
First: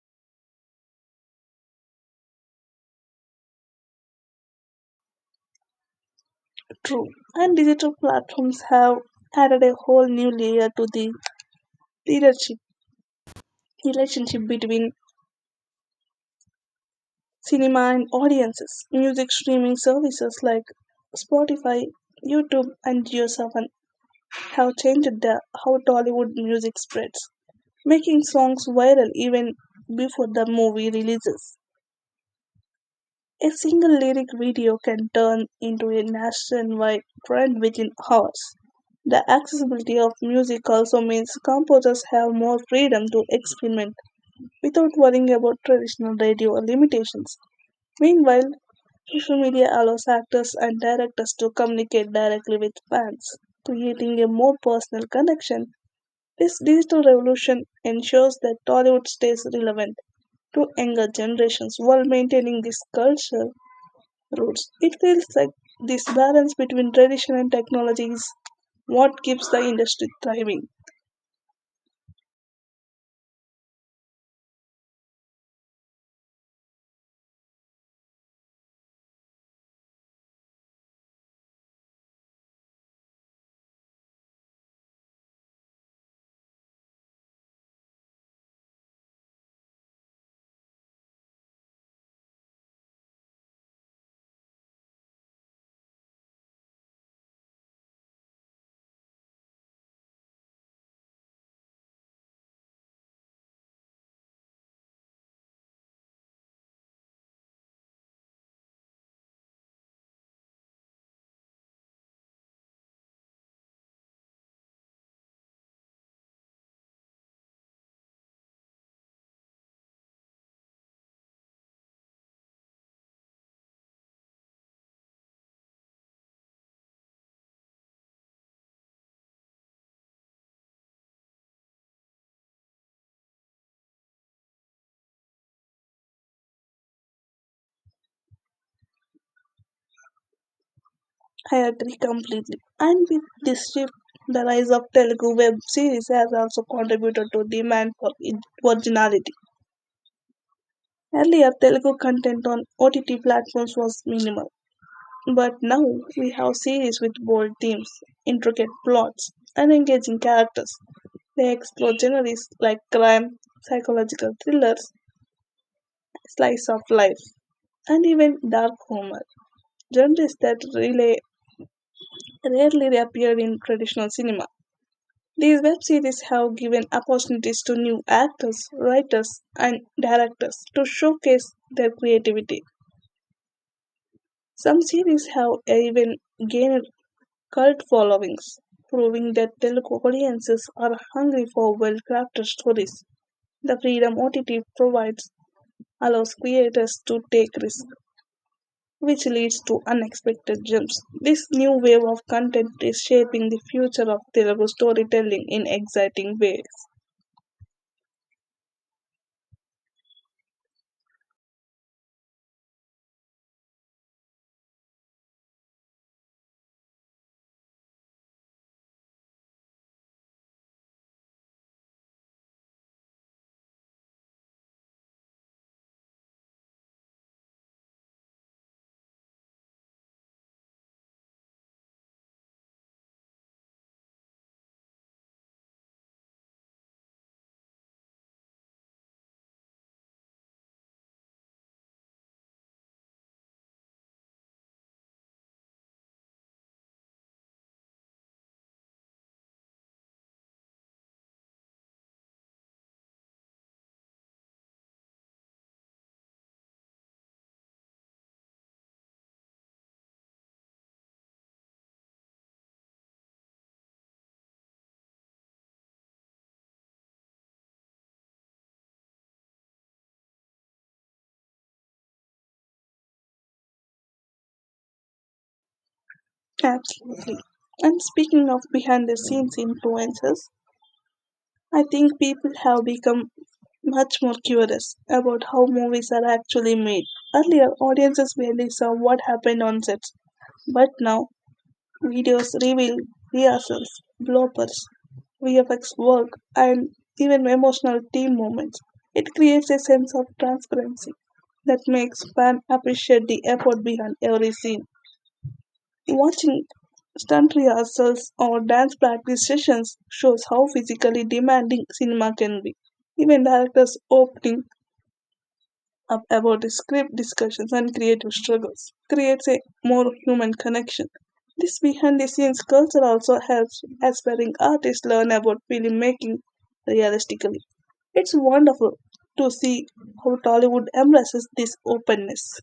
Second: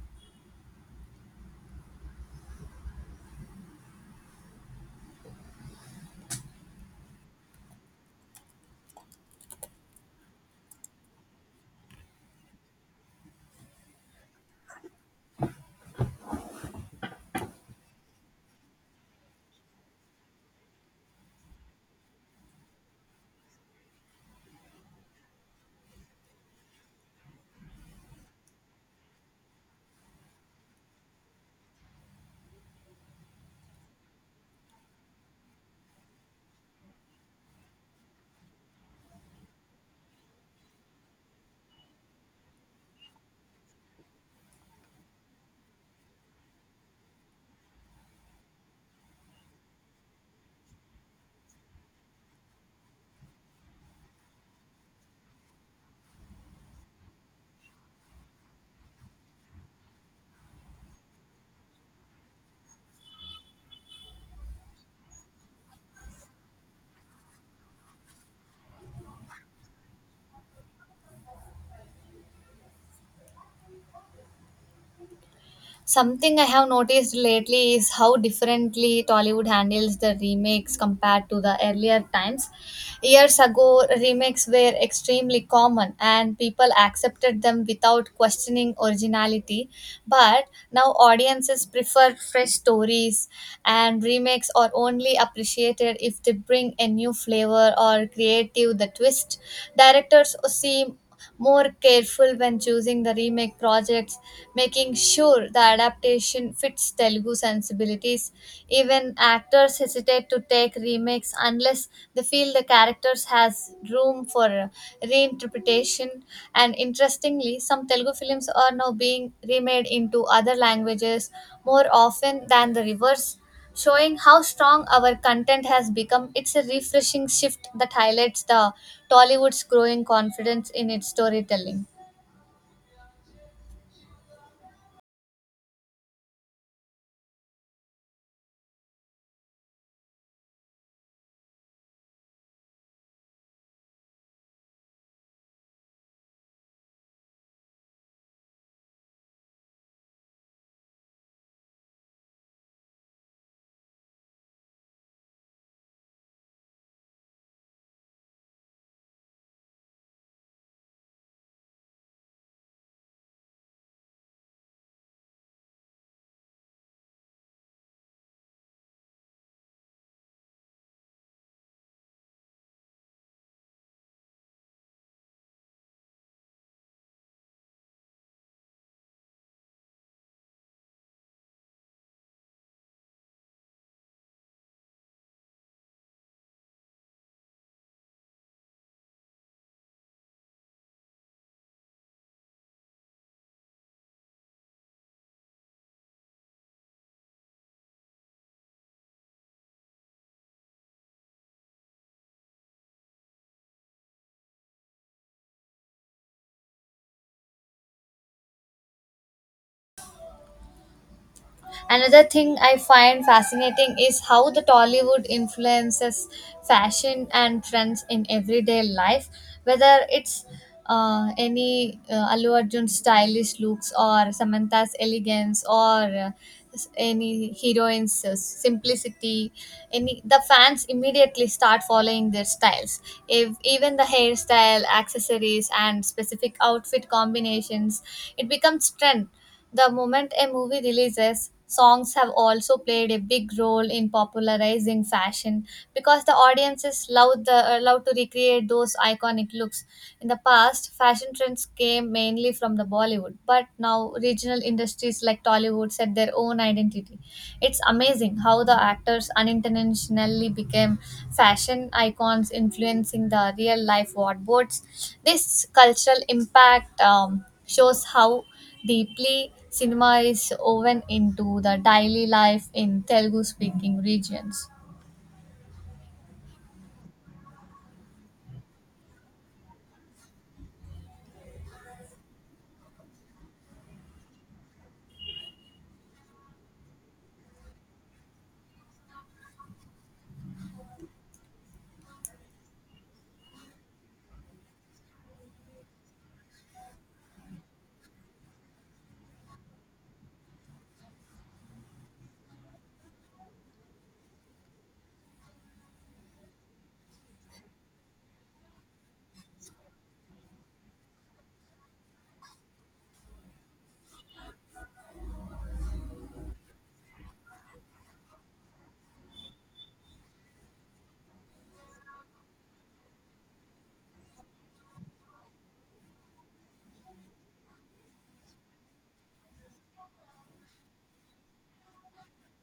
Speaker 2: True. And digital platforms have added a whole new layer to the leadership relationship between cinema and audiences. Music streaming services like Spotify, YouTube, and GeoSavan have changed the how Tollywood music spreads, making songs viral even before the movie releases. A single lyric video can turn into a nationwide trend within hours. The accessibility of music also means composers have more freedom to experiment without worrying about traditional radio limitations. Meanwhile, social media allows actors and directors to communicate directly with fans, creating a more personal connection. This digital revolution ensures that Tollywood stays relevant to younger generations while maintaining this culture roots. It feels like this balance between tradition and technology is what keeps the industry thriving.
Speaker 1: Something I have noticed lately is how differently Tollywood handles the remakes compared to the earlier times. Years ago, remakes were extremely common and people accepted them without questioning originality. But now audiences prefer fresh stories, and remakes are only appreciated if they bring a new flavor or creative the twist. Directors seem more careful when choosing the remake projects, making sure the adaptation fits Telugu sensibilities. Even actors hesitate to take remakes unless they feel the characters has room for reinterpretation. And interestingly, some Telugu films are now being remade into other languages more often than the reverse, showing how strong our content has become. It's a refreshing shift that highlights the Tollywood's growing confidence in its storytelling.
Speaker 2: I agree completely. And with this shift, the rise of Telugu web series has also contributed to demand for originality. Earlier, Telugu content on OTT platforms was minimal, but now we have series with bold themes, intricate plots, and engaging characters. They explore genres like crime, psychological thrillers, slice of life, and even dark humor, genres that really rarely reappeared in traditional cinema. These web series have given opportunities to new actors, writers, and directors to showcase their creativity. Some series have even gained cult followings, proving that Telugu audiences are hungry for well crafted stories. The freedom OTT provides allows creators to take risks which leads to unexpected jumps. This new wave of content is shaping the future of Telugu storytelling in exciting ways.
Speaker 1: Another thing I find fascinating is how the Tollywood influences fashion and trends in everyday life, whether it's any Allu Arjun's stylish looks or Samantha's elegance or any heroine's simplicity. Any the fans immediately start following their styles, if even the hairstyle accessories and specific outfit combinations, it becomes trend the moment a movie releases. Songs have also played a big role in popularizing fashion because the audiences love the love to recreate those iconic looks. In the past, fashion trends came mainly from the Bollywood, but now regional industries like Tollywood set their own identity. It's amazing how the actors unintentionally became fashion icons, influencing the real life wardrobes. This cultural impact shows how deeply, cinema is woven into the daily life in Telugu speaking regions.
Speaker 2: Absolutely. And speaking of behind the scenes influences, I think people have become much more curious about how movies are actually made. Earlier, audiences barely saw what happened on sets, but now videos reveal rehearsals, bloopers, VFX work, and even emotional team moments. It creates a sense of transparency that makes fans appreciate the effort behind every scene. Watching stunt rehearsals or dance practice sessions shows how physically demanding cinema can be. Even directors' opening about script discussions and creative struggles creates a more human connection. This behind the scenes culture also helps aspiring artists learn about filmmaking realistically. It's wonderful to see how Tollywood embraces this openness.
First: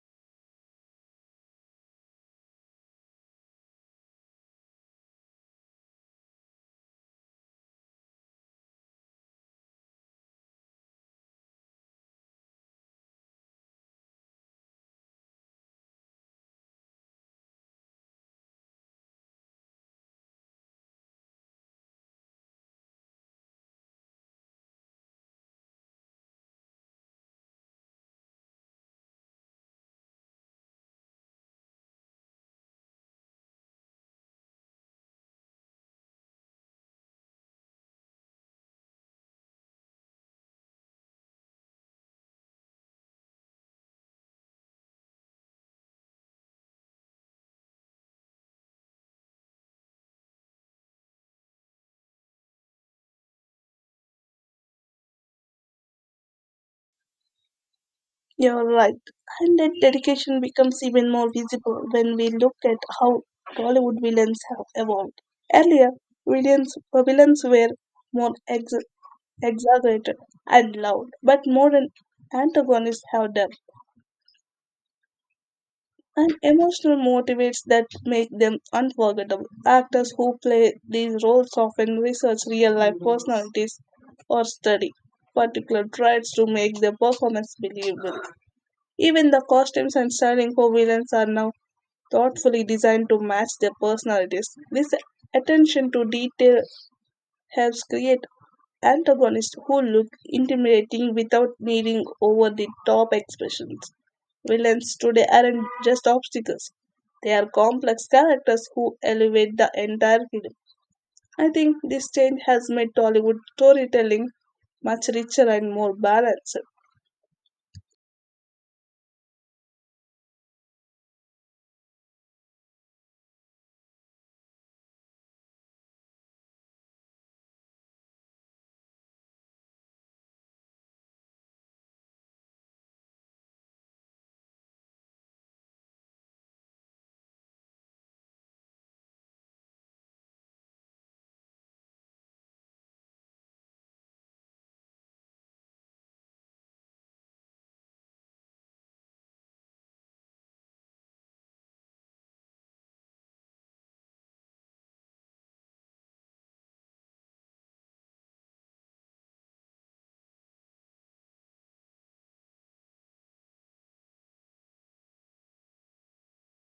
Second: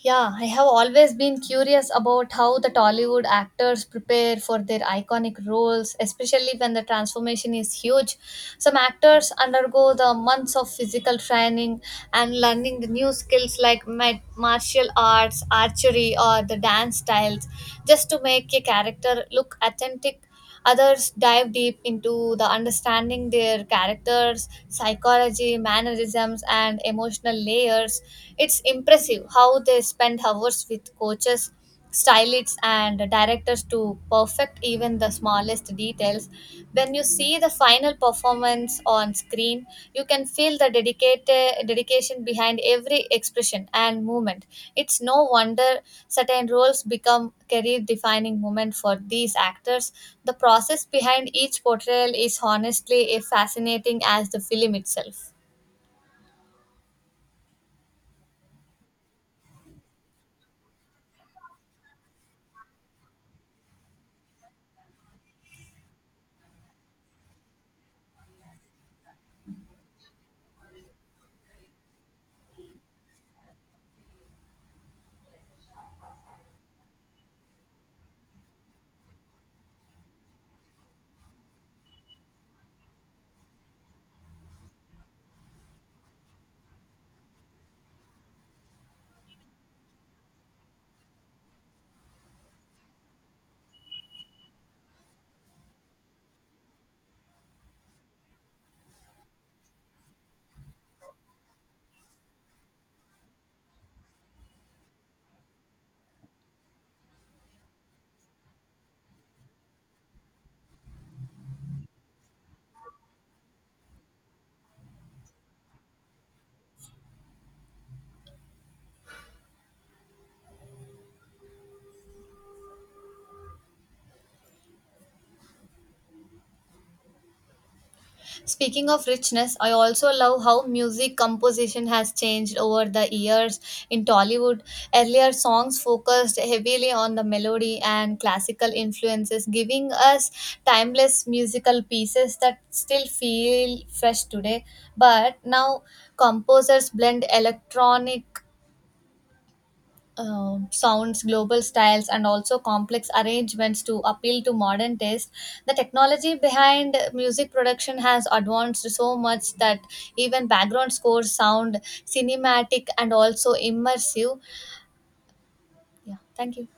Speaker 1: Yeah, I have always been curious about how the Tollywood actors prepare for their iconic roles, especially when the transformation is huge. Some actors undergo the months of physical training and learning the new skills like martial arts, archery, or the dance styles just to make a character look authentic. Others dive deep into the understanding their characters, psychology, mannerisms, and emotional layers. It's impressive how they spend hours with coaches, stylists, and directors to perfect even the smallest details. When you see the final performance on screen, you can feel the dedicated dedication behind every expression and movement. It's no wonder certain roles become career defining moment for these actors. The process behind each portrayal is honestly as fascinating as the film itself.
Speaker 2: You're right, and that dedication becomes even more visible when we look at how Tollywood villains have evolved. Earlier, villains were more exaggerated and loud, but modern antagonists have depth and emotional motivates that make them unforgettable. Actors who play these roles often research real life personalities or study particular traits to make their performance believable. Even the costumes and styling for villains are now thoughtfully designed to match their personalities. This attention to detail helps create antagonists who look intimidating without needing over the top expressions. Villains today aren't just obstacles, they are complex characters who elevate the entire film. I think this change has made Tollywood storytelling much richer and more balanced.
Speaker 1: Speaking of richness, I also love how music composition has changed over the years in Tollywood. Earlier songs focused heavily on the melody and classical influences, giving us timeless musical pieces that still feel fresh today. But now composers blend electronic sounds, global styles, and also complex arrangements to appeal to modern taste. The technology behind music production has advanced so much that even background scores sound cinematic and also immersive. Yeah, thank you.